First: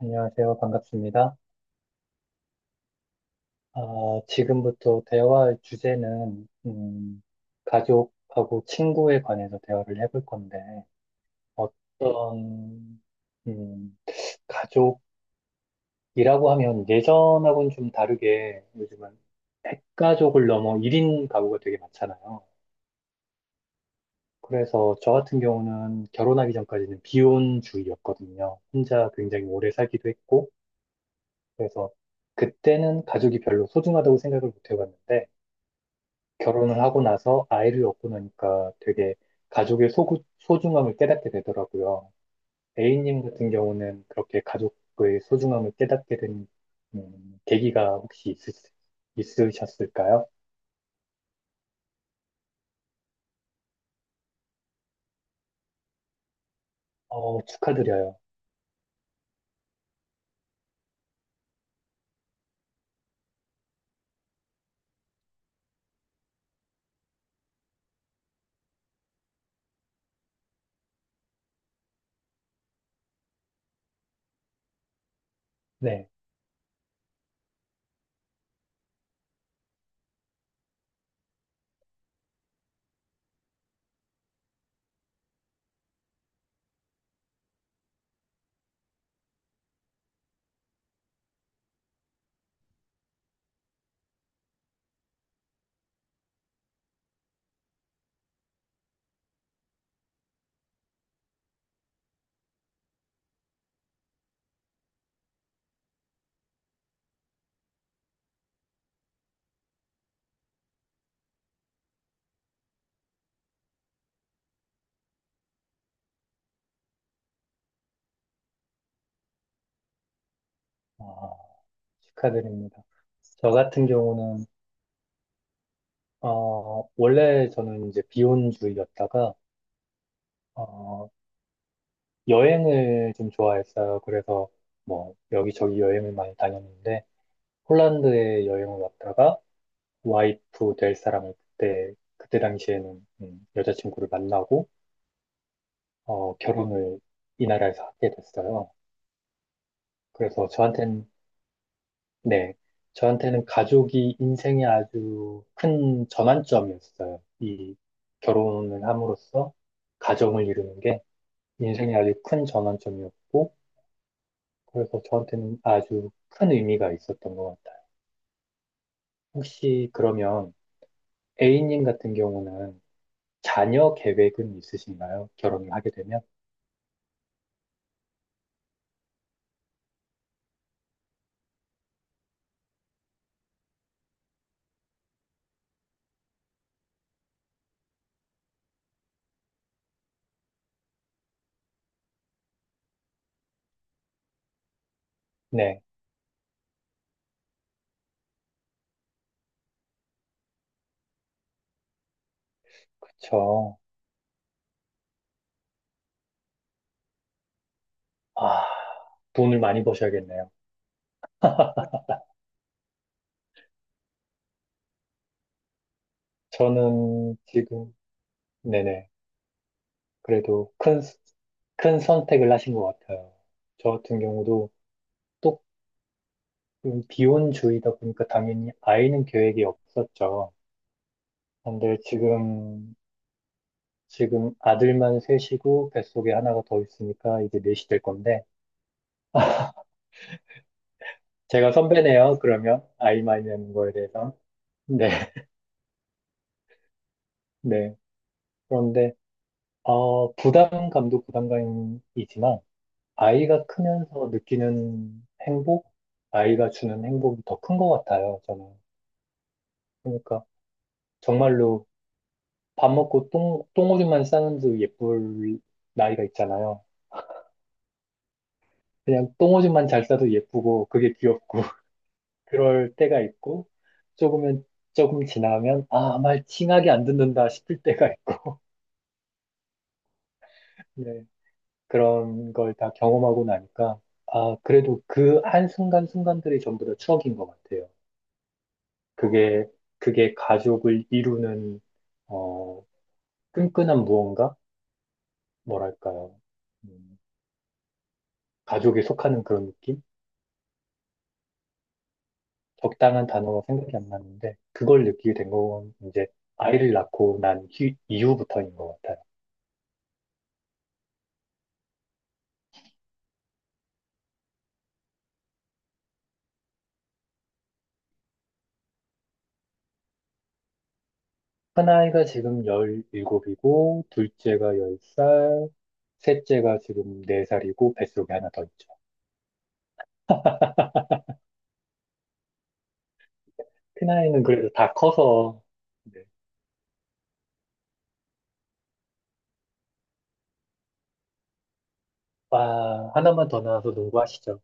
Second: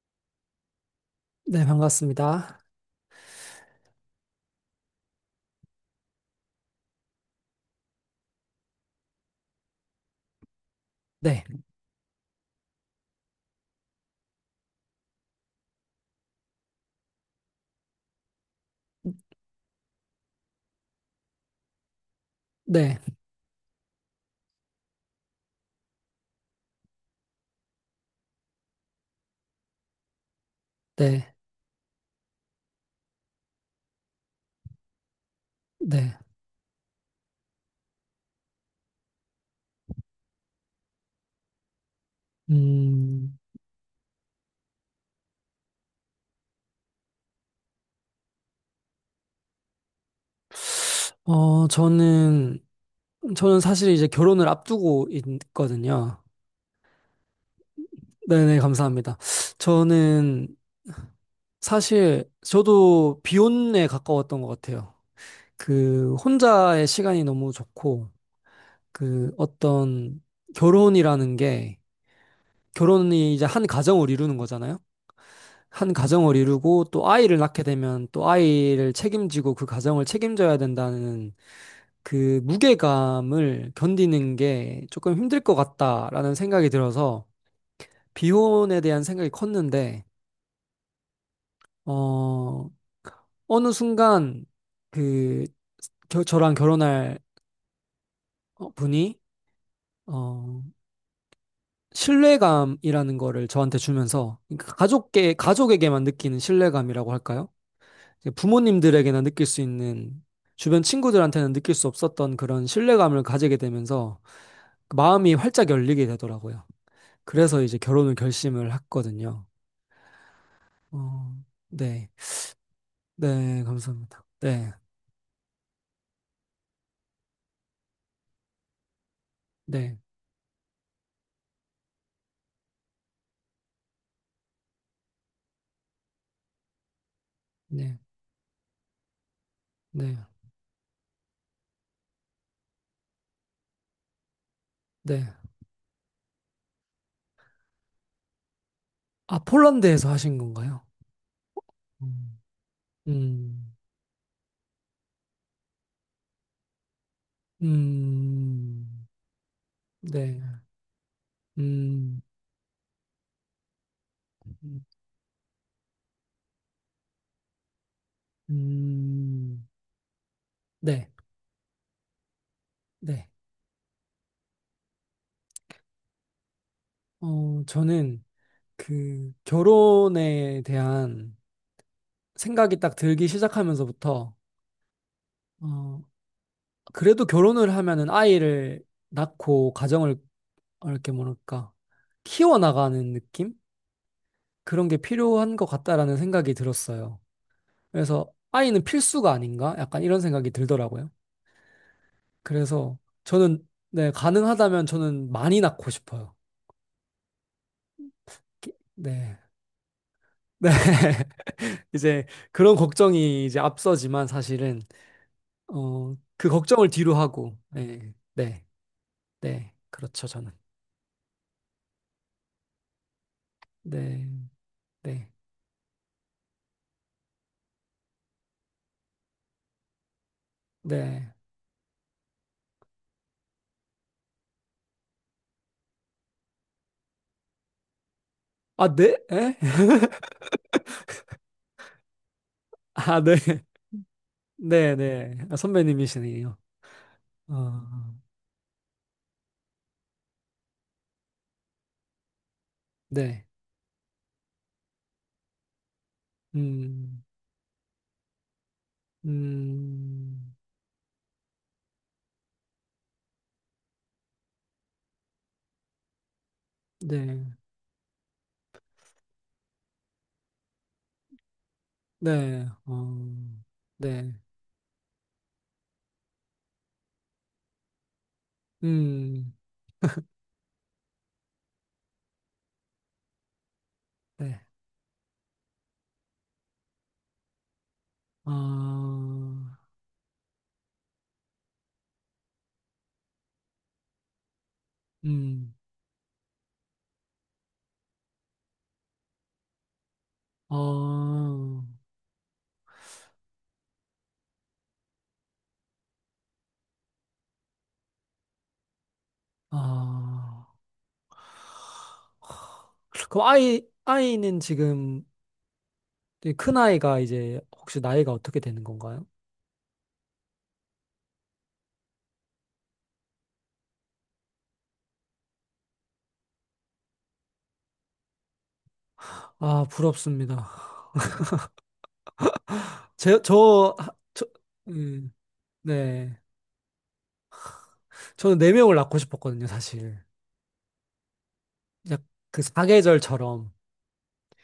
안녕하세요. 반갑습니다. 네, 반갑습니다. 아, 지금부터 대화할 주제는, 가족하고 친구에 관해서 대화를 해볼 건데, 네, 어떤, 음, 가족이라고 하면 예전하고는 좀 다르게 요즘은 핵가족을 넘어 1인 가구가 되게 많잖아요. 네, 그래서 저 같은 경우는 결혼하기 전까지는 비혼주의였거든요. 혼자 굉장히 오래 살기도 했고, 네, 그래서 그때는 가족이 별로 소중하다고 생각을 못 해봤는데, 네. 결혼을 하고 나서 아이를 얻고 나니까 되게 소중함을 깨닫게 되더라고요. A님 음, 같은 경우는 그렇게 가족의 소중함을 깨닫게 된 계기가 있으셨을까요? 어, 저는, 저는 사실 이제 결혼을 앞두고 있거든요. 어, 축하드려요. 네네, 감사합니다. 저는 사실, 저도 비혼에 가까웠던 것 같아요. 그, 혼자의 시간이 너무 좋고, 그, 어떤 결혼이라는 게, 결혼이 이제 한 가정을 이루는 거잖아요. 한 네, 가정을 이루고 또 아이를 낳게 되면 또 아이를 책임지고 그 가정을 책임져야 된다는 그 무게감을 견디는 게 조금 힘들 것 같다라는 생각이 들어서 비혼에 대한 생각이 컸는데, 어, 어느 순간 그 저랑 결혼할 분이 어, 신뢰감이라는 거를 저한테 주면서 그러니까 가족에게만 느끼는 신뢰감이라고 할까요? 이제 부모님들에게나 느낄 수 있는 주변 친구들한테는 느낄 수 없었던 그런 신뢰감을 가지게 되면서 그 마음이 활짝 열리게 되더라고요. 그래서 이제 결혼을 결심을 했거든요. 아, 어, 네. 축하드립니다. 저 네, 같은 감사합니다. 경우는 네. 원래 저는 이제 비혼주의였다가 네. 어, 여행을 좀 좋아했어요. 그래서 뭐 여기저기 여행을 많이 다녔는데 네. 폴란드에 여행을 왔다가 네. 와이프 될 사람을 그때 당시에는 여자친구를 만나고, 네. 결혼을 이 나라에서 하게 됐어요. 아, 폴란드에서 하신 그래서 건가요? 저한테는, 음. 네, 저한테는 음. 가족이 인생의 아주 큰 전환점이었어요. 이 결혼을 음. 함으로써 네. 가정을 이루는 게 인생의 아주 음. 큰 전환점이었고, 음. 그래서 저한테는 아주 큰 의미가 있었던 것 같아요. 음, 혹시 그러면 네. A님 같은 경우는 네. 자녀 계획은 있으신가요? 결혼을 하게 되면? 저는 그 결혼에 대한 생각이 딱 들기 시작하면서부터 어 그래도 결혼을 하면은 아이를 낳고 가정을 이렇게 뭐랄까 키워나가는 느낌 그런 게 필요한 것 네, 같다라는 생각이 들었어요. 그래서 아이는 필수가 아닌가? 약간 이런 생각이 들더라고요. 그래서 저는, 그쵸. 네, 가능하다면 저는 많이 낳고 싶어요. 아, 네. 돈을 많이 버셔야겠네요. 네. 이제 그런 걱정이 이제 앞서지만 사실은 그 걱정을 뒤로 저는 하고, 지금, 네, 네, 네네. 네, 그렇죠, 저는. 그래도 큰 선택을 하신 것 같아요. 저 같은 네, 경우도 네, 또 비혼주의다 보니까 당연히 아이는 계획이 없었죠. 네. 근데 지금, 지금 아들만 셋이고 뱃속에 하나가 더 있으니까 이제 넷이 될 건데, 아, 네? 에? 제가 선배네요, 그러면. 아, 네, 아이만 있는 거에 대해서. 네, 네, 네. 아, 선배님이시네요. 네. 어, 그런데, 부담감도 부담감이지만, 네, 아이가 크면서 느끼는 행복, 아이가 주는 음, 행복이 더 큰 것 같아요, 저는. 그러니까 음, 정말로 밥 먹고 똥오줌만 싸는 도 예쁠 나이가 있잖아요. 네, 그냥 똥오줌만 잘 싸도 예쁘고 그게 귀엽고 네, 그럴 때가 어, 있고 네, 조금은 조금 지나면 아, 말 칭하게 안 듣는다 싶을 때가 있고 음, 네, 그런 걸 다 경험하고 나니까 아, 네, 그래도 그 한순간순간들이 전부 다 추억인 것 같아요. 아, 그게, 그게 가족을 이루는, 어, 끈끈한 무언가? 음, 뭐랄까요. 음, 가족에 속하는 그런 느낌? 아, 적당한 단어가 생각이 안 나는데, 그걸 느끼게 된 건 이제 아이를 낳고 이후부터인 것 같아요. 아, 그럼 아이는 지금, 네, 큰아이가 이제 혹시 나이가 어떻게 되는 건가요? 큰아이가 지금 17이고, 둘째가 10살, 셋째가 지금 4살이고, 뱃속에 하나 더 있죠. 아, 부럽습니다. 제, 저, 하- 큰아이는 저, 그래도 다 음, 커서, 네. 네. 저는 네 명을 낳고 싶었거든요, 사실. 약그 아, 하나만 더 사계절처럼. 낳아서 농구하시죠.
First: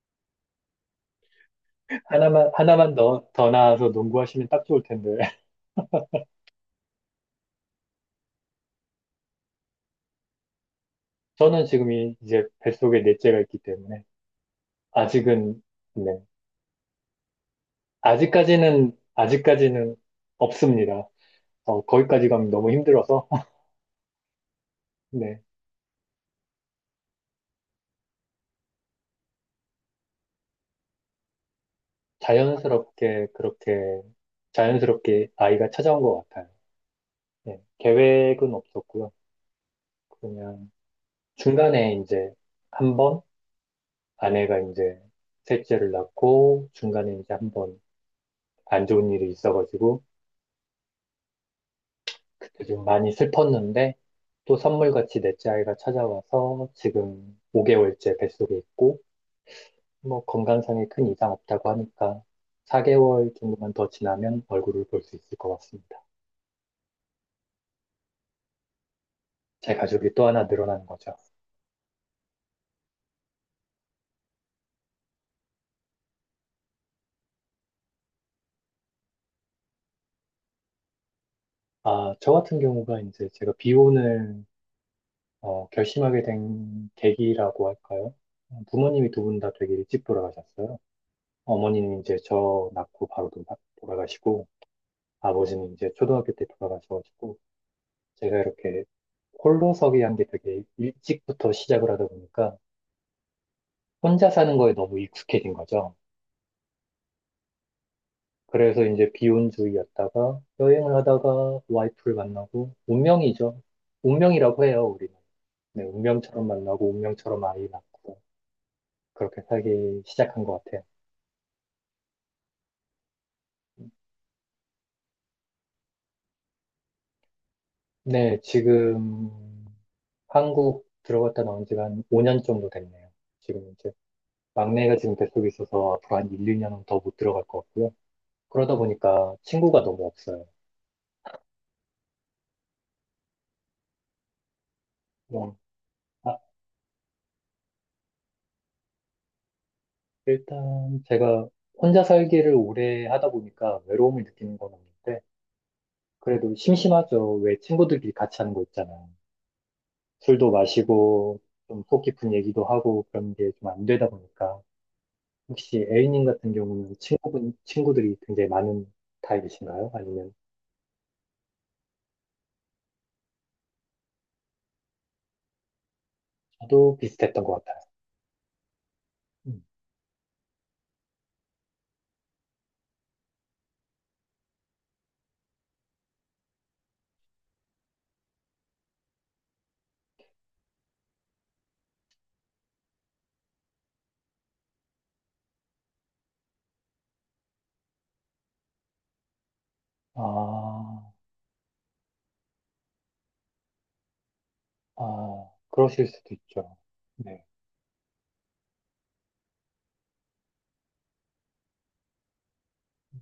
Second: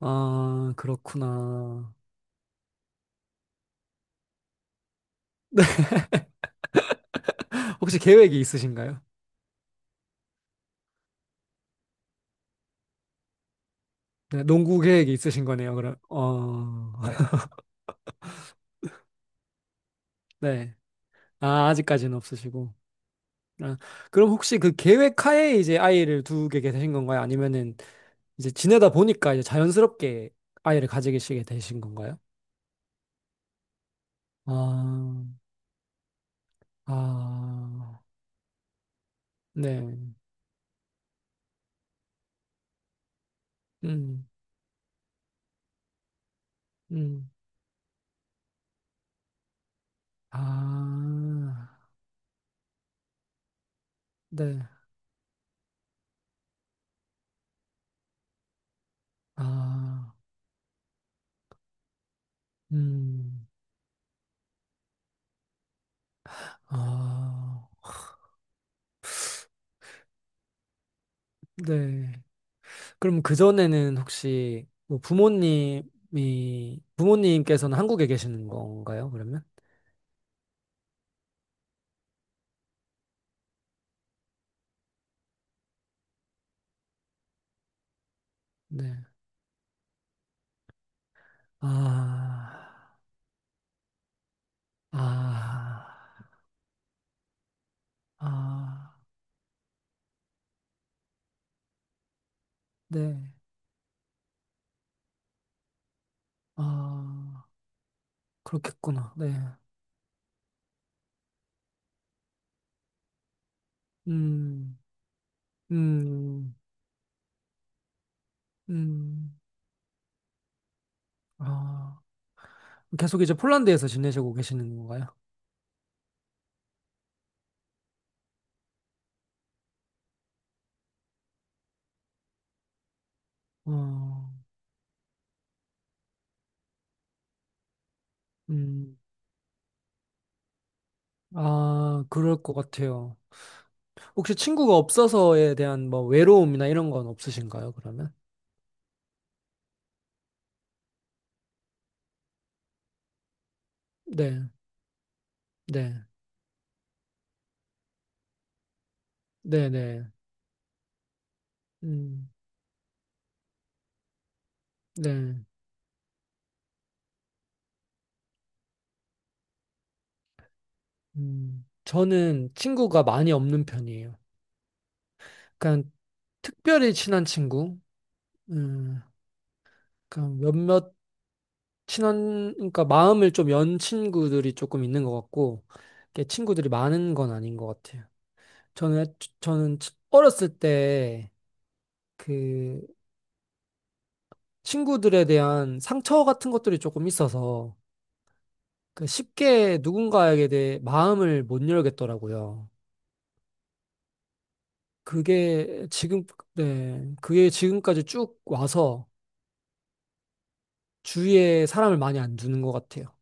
아, 그렇구나. 하나만 더 더 나아서 농구하시면 딱 좋을 텐데. 혹시 계획이 있으신가요? 저는 이제 뱃속에 넷째가 있기 때문에, 네, 농구 계획이 있으신 아직은, 거네요, 그럼. 네. 어, 아직까지는 네. 없습니다. 아, 어, 아직까지는 거기까지 가면 너무 없으시고. 힘들어서, 아, 그럼 혹시 그 계획 네. 하에 이제 아이를 두게 되신 건가요? 아니면은 이제 지내다 보니까 이제 자연스럽게 아이를 가지시게 되신 건가요? 자연스럽게, 그렇게, 자연스럽게 아, 아이가 찾아온 것 같아요. 네. 아, 계획은 없었고요. 네, 그냥 중간에 한 번, 음, 아내가 이제 셋째를 낳고, 중간에 음, 이제 한 번 안 좋은 일이 있어가지고, 아, 그때 좀 많이 슬펐는데 또 네, 선물같이 넷째 아이가 찾아와서 지금 5개월째 뱃속에 있고 아, 뭐 건강상에 큰 이상 없다고 하니까 4개월 음, 정도만 더 지나면 얼굴을 볼 수 있을 것 같습니다. 아, 제 가족이 또 하나 늘어나는 거죠. 네. 그럼 그전에는 혹시 뭐 부모님께서는 한국에 계시는 건가요, 그러면? 아, 저 같은 경우가 이제 제가 비혼을 결심하게 된 계기라고 할까요? 네. 부모님이 두 분 다 되게 일찍 돌아가셨어요. 어머니는 이제 저 아, 돌아가시고 아버지는 아, 이제 초등학교 때 돌아가셔가지고 제가 이렇게 아, 홀로서기 한 게 되게 일찍부터 시작을 하다 보니까 네, 혼자 사는 거에 너무 익숙해진 거죠. 아, 그래서 이제 그렇겠구나, 네. 비혼주의였다가 여행을 하다가 와이프를 만나고 운명이죠. 운명이라고 음, 해요, 우리는. 네, 운명처럼 음, 만나고 운명처럼 아이 낳고 음, 그렇게 살기 시작한 것 같아요. 아. 계속 이제 폴란드에서 지내시고 계시는 건가요? 네, 지금 한국 들어갔다 나온 지가 한 5년 정도 됐네요. 지금 이제 어, 막내가 지금 뱃속에 있어서 앞으로 한 1, 2년은 더 못 들어갈 것 같고요. 그러다 음, 보니까 친구가 너무 없어요. 아, 그럴 것 같아요. 혹시 친구가 없어서에 뭐, 대한 뭐 아, 외로움이나 이런 건 없으신가요, 그러면? 일단 제가 혼자 살기를 오래 하다 보니까 외로움을 네, 느끼는 건 없는데, 네, 그래도 심심하죠. 왜 친구들끼리 같이 하는 거 있잖아요. 네, 네, 술도 마시고, 좀속 음, 깊은 얘기도 하고, 그런 게 좀 안 되다 보니까. 네, 혹시 A님 같은 경우는 친구들이 굉장히 많은 타입이신가요? 아니면 저는 친구가 많이 없는 편이에요. 그냥 특별히 저도 친한 비슷했던 것 친구, 같아요. 음, 음. 그냥 몇몇 친한, 그러니까 마음을 좀 연 친구들이 조금 있는 것 같고, 이렇게 친구들이 많은 건 아닌 것 같아요. 저는, 저는 어렸을 때 그 친구들에 대한 상처 같은 것들이 조금 있어서 그 쉽게 누군가에게 대해 아, 마음을 못 열겠더라고요. 아, 그게 그러실 지금, 수도 있죠. 네, 네. 그게 지금까지 쭉 와서 주위에 사람을 많이 안 두는 것 같아요.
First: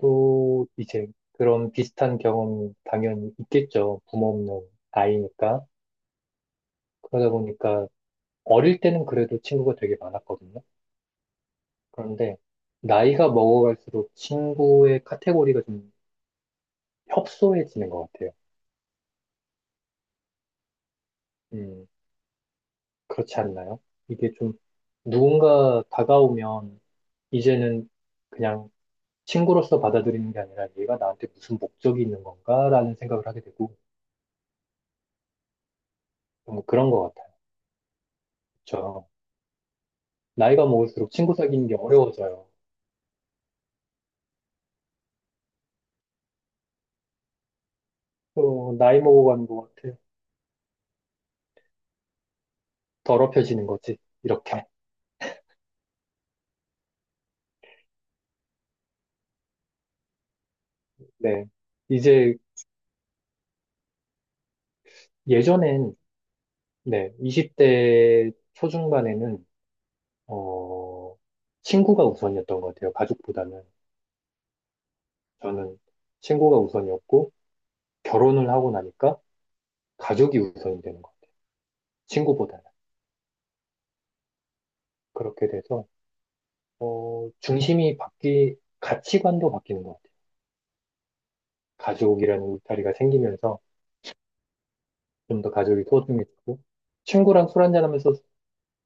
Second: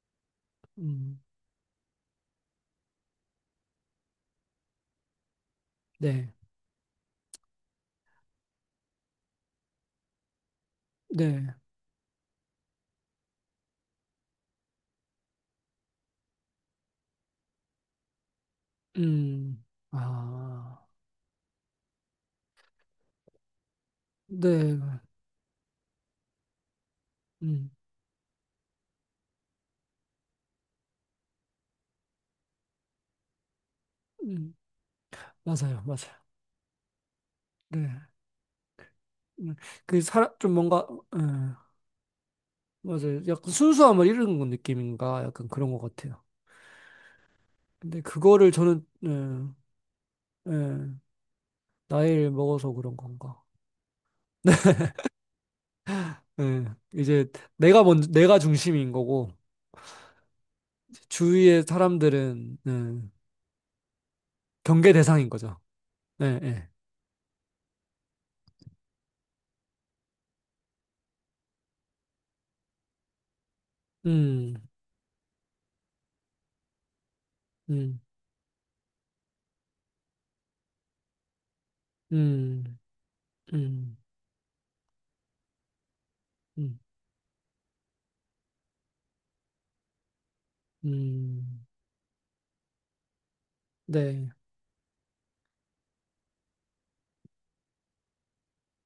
또 이제 음, 그런 비슷한 경험이 당연히 있겠죠. 부모 없는 아이니까. 네, 그러다 보니까 어릴 때는 그래도 친구가 되게 많았거든요. 네, 그런데 나이가 먹어갈수록 친구의 카테고리가 좀 협소해지는 것 같아요. 음, 아, 음, 그렇지 않나요? 이게 좀 네, 누군가 다가오면 음, 이제는 그냥 친구로서 받아들이는 게 아니라 얘가 나한테 무슨 목적이 있는 건가라는 생각을 하게 되고 음, 맞아요, 맞아요. 좀 그런 것 네, 같아요. 음, 그 사람, 좀 나이가 뭔가, 먹을수록 예. 친구 사귀는 게 어려워져요. 맞아요. 약간 순수함을 잃은 건 느낌인가? 약간 그런 것 같아요. 근데 그거를 또 저는, 나이 예, 먹어가는 것 같아요. 예, 나이를 먹어서 그런 건가? 더럽혀지는 거지, 이렇게. 예, 이제 내가 중심인 거고, 네. 주위의 이제 사람들은, 예, 경계 대상인 거죠. 예전엔, 예, 예. 네, 20대 초중반에는, 어, 친구가 우선이었던 것 같아요. 가족보다는. 음, 저는 친구가 우선이었고, 음, 결혼을 하고 나니까 가족이 우선이 되는 거예요. 친구보다는. 음, 음, 그렇게 돼서, 음, 가치관도 바뀌는 것 같아요. 음. 가족이라는 울타리가 생기면서, 네, 좀 더 가족이 소중해지고 친구랑 술 한잔하면서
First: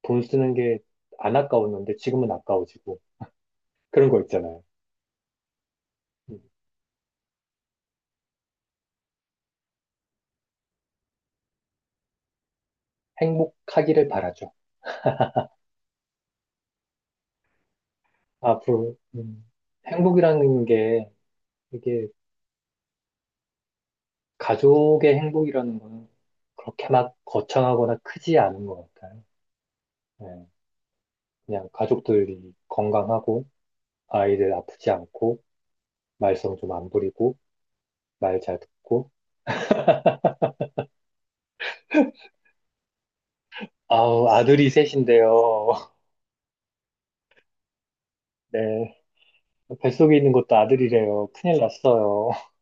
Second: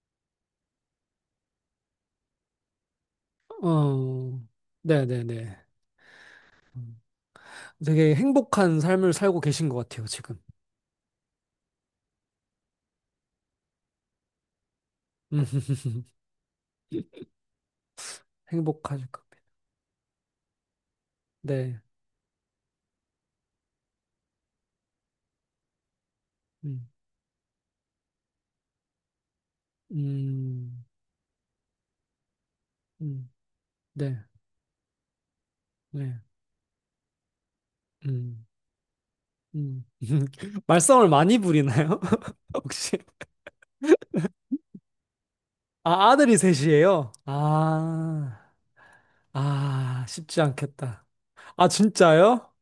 돈 쓰는 게 안 아까웠는데 지금은 아까워지고 그런 거 어, 있잖아요. 네네네. 음, 음. 되게 행복한 삶을 살고 계신 것 같아요, 지금. 행복하기를 바라죠. 음. 앞으로 행복하실 겁니다. 행복이라는 게 네. 이게 가족의 행복이라는 거는 음. 그렇게 막 거창하거나 크지 않은 것 같아요. 네, 음, 그냥 가족들이 음, 건강하고 네, 아이들 아프지 않고 네, 말썽 좀 안 부리고 말 음, 잘 듣고 음. 말썽을 많이 부리나요? 혹시? 아우 아들이 셋인데요. 아, 아들이 셋이에요? 아, 네. 아, 뱃속에 있는 쉽지 것도 않겠다. 아들이래요. 큰일 아, 났어요. 진짜요?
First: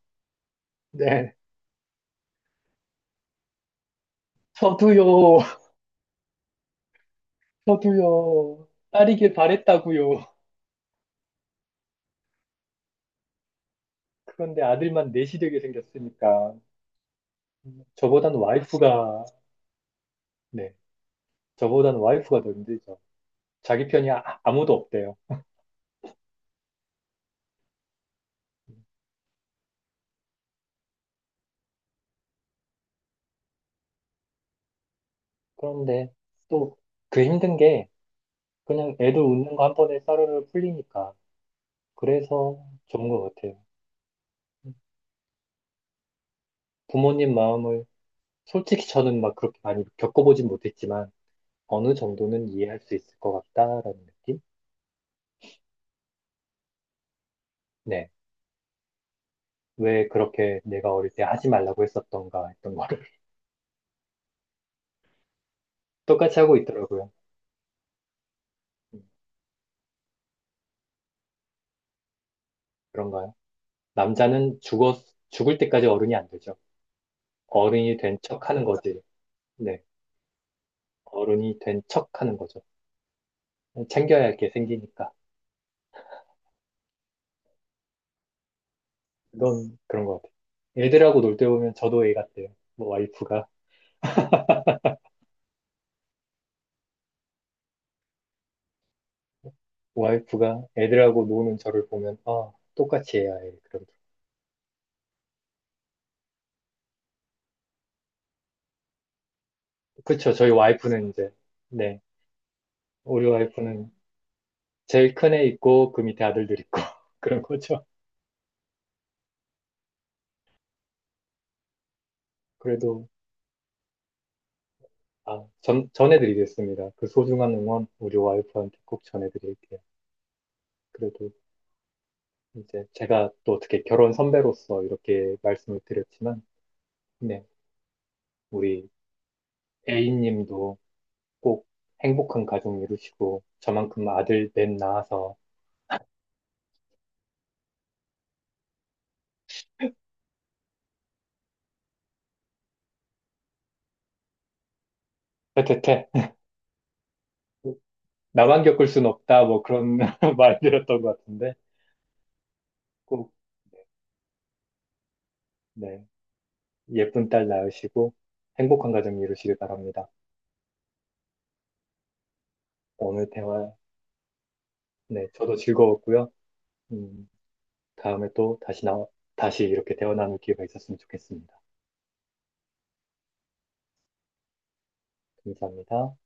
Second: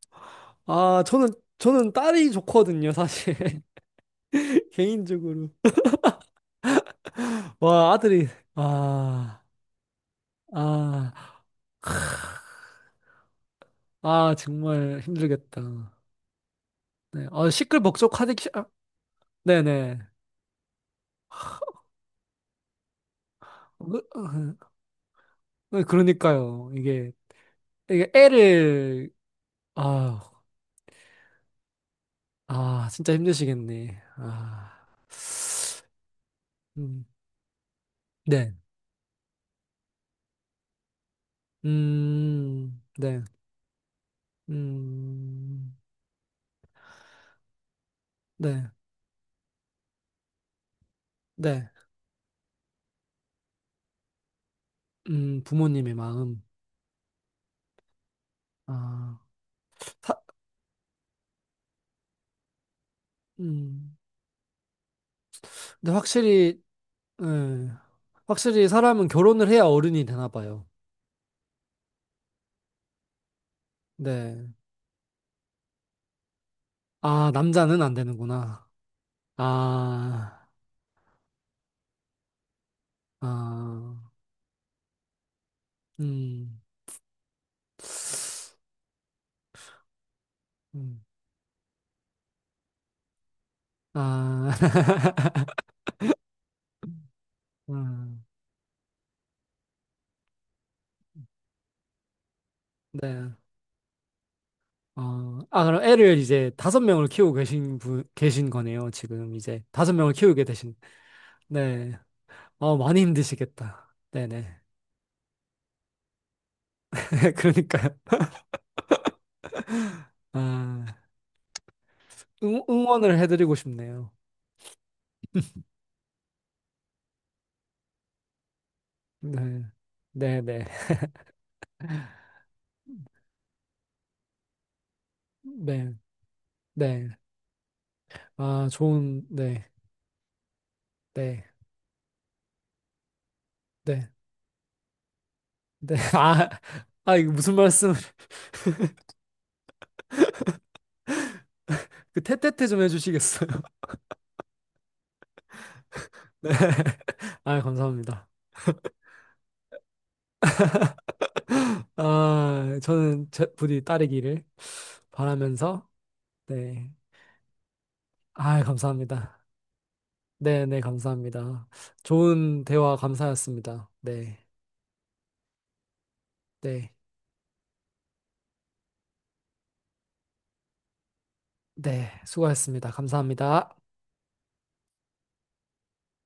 아, 저는, 네. 저는 딸이 좋거든요, 사실. 저도요. 개인적으로. 와, 아들이, 저도요. 딸이길 아, 바랬다고요. 아, 아, 그런데 정말 아들만 넷이 힘들겠다. 되게 생겼으니까 네, 아, 시끌벅적하니, 저보단 아, 와이프가 네네. 네. 저보단 와이프가 더 힘들죠. 자기 그- 편이 어, 아, 어, 아무도 없대요. 그러니까요. 이게 음, 애를, 아, 아, 진짜 힘드시겠네. 아, 그런데 또 음, 그 힘든 게 네, 그냥 애들 웃는 거 한 번에 싸르르 풀리니까 그래서 좋은 네, 것 같아요. 음, 음, 부모님 마음을 네, 솔직히 저는 막 그렇게 많이 겪어보진 못했지만 네, 어느 정도는 이해할 수 있을 것 같다라는 느낌? 부모님의 마음. 네. 아, 왜 사, 그렇게 내가 어릴 때 하지 말라고 했었던가 했던 거를 음, 근데 똑같이 하고 확실히, 있더라고요. 음, 확실히 음, 사람은 결혼을 해야 어른이 되나 봐요. 그런가요? 네. 남자는 죽었, 죽을 때까지 어른이 안 되죠. 아, 남자는 안 어른이 된 척 하는 되는구나. 거지. 네. 아, 어른이 된 척 하는 거죠. 아, 챙겨야 할 게 생기니까. 음, 그건 그런 것 같아요. 음, 애들하고 놀 때 보면 저도 애 같아요. 뭐 와이프가, 아, 음, 와이프가 애들하고 노는 저를 보면, 아, 똑같이 네. 해야 해. 그럼. 아, 아, 그럼 애를 이제 다섯 명을 키우고 계신 거네요. 지금 이제 다섯 명을 그쵸. 키우게 저희 되신. 와이프는 이제, 네. 네. 어, 많이 우리 와이프는 힘드시겠다. 네네. 제일 큰 애 있고 그 밑에 아들들 있고 그런 거죠. 그러니까요. 아, 응, 그래도 응원을 해드리고 싶네요. 아, 전해드리겠습니다. 그 소중한 응원 우리 와이프한테 꼭 네. 전해드릴게요. 네네. 그래도 이제 제가 또 어떻게 결혼 선배로서 이렇게 말씀을 네. 드렸지만, 네. 네, 아, 우리 좋은, 네. A님도 네. 꼭 행복한 가정 이루시고 저만큼 네. 아들 넷 낳아서 네. 아, 아, 이거 무슨 말씀, 그, 테테테 좀 해주시겠어요? 퇴퇴퇴 네. 아, 감사합니다. 나만 겪을 순 없다 뭐 그런 말 드렸던 것 같은데 아, 저는 꼭 부디 따르기를 바라면서 네, 네. 예쁜 딸 낳으시고 아, 행복한 가정 감사합니다. 이루시길 바랍니다. 네, 네, 감사합니다. 좋은 대화 오늘 대화, 감사였습니다. 네, 네, 저도 즐거웠고요. 네, 음, 다음에 또 다시 나, 다시 이렇게 대화 나눌 기회가 있었으면 좋겠습니다. 네. 수고하셨습니다. 감사합니다. 감사합니다.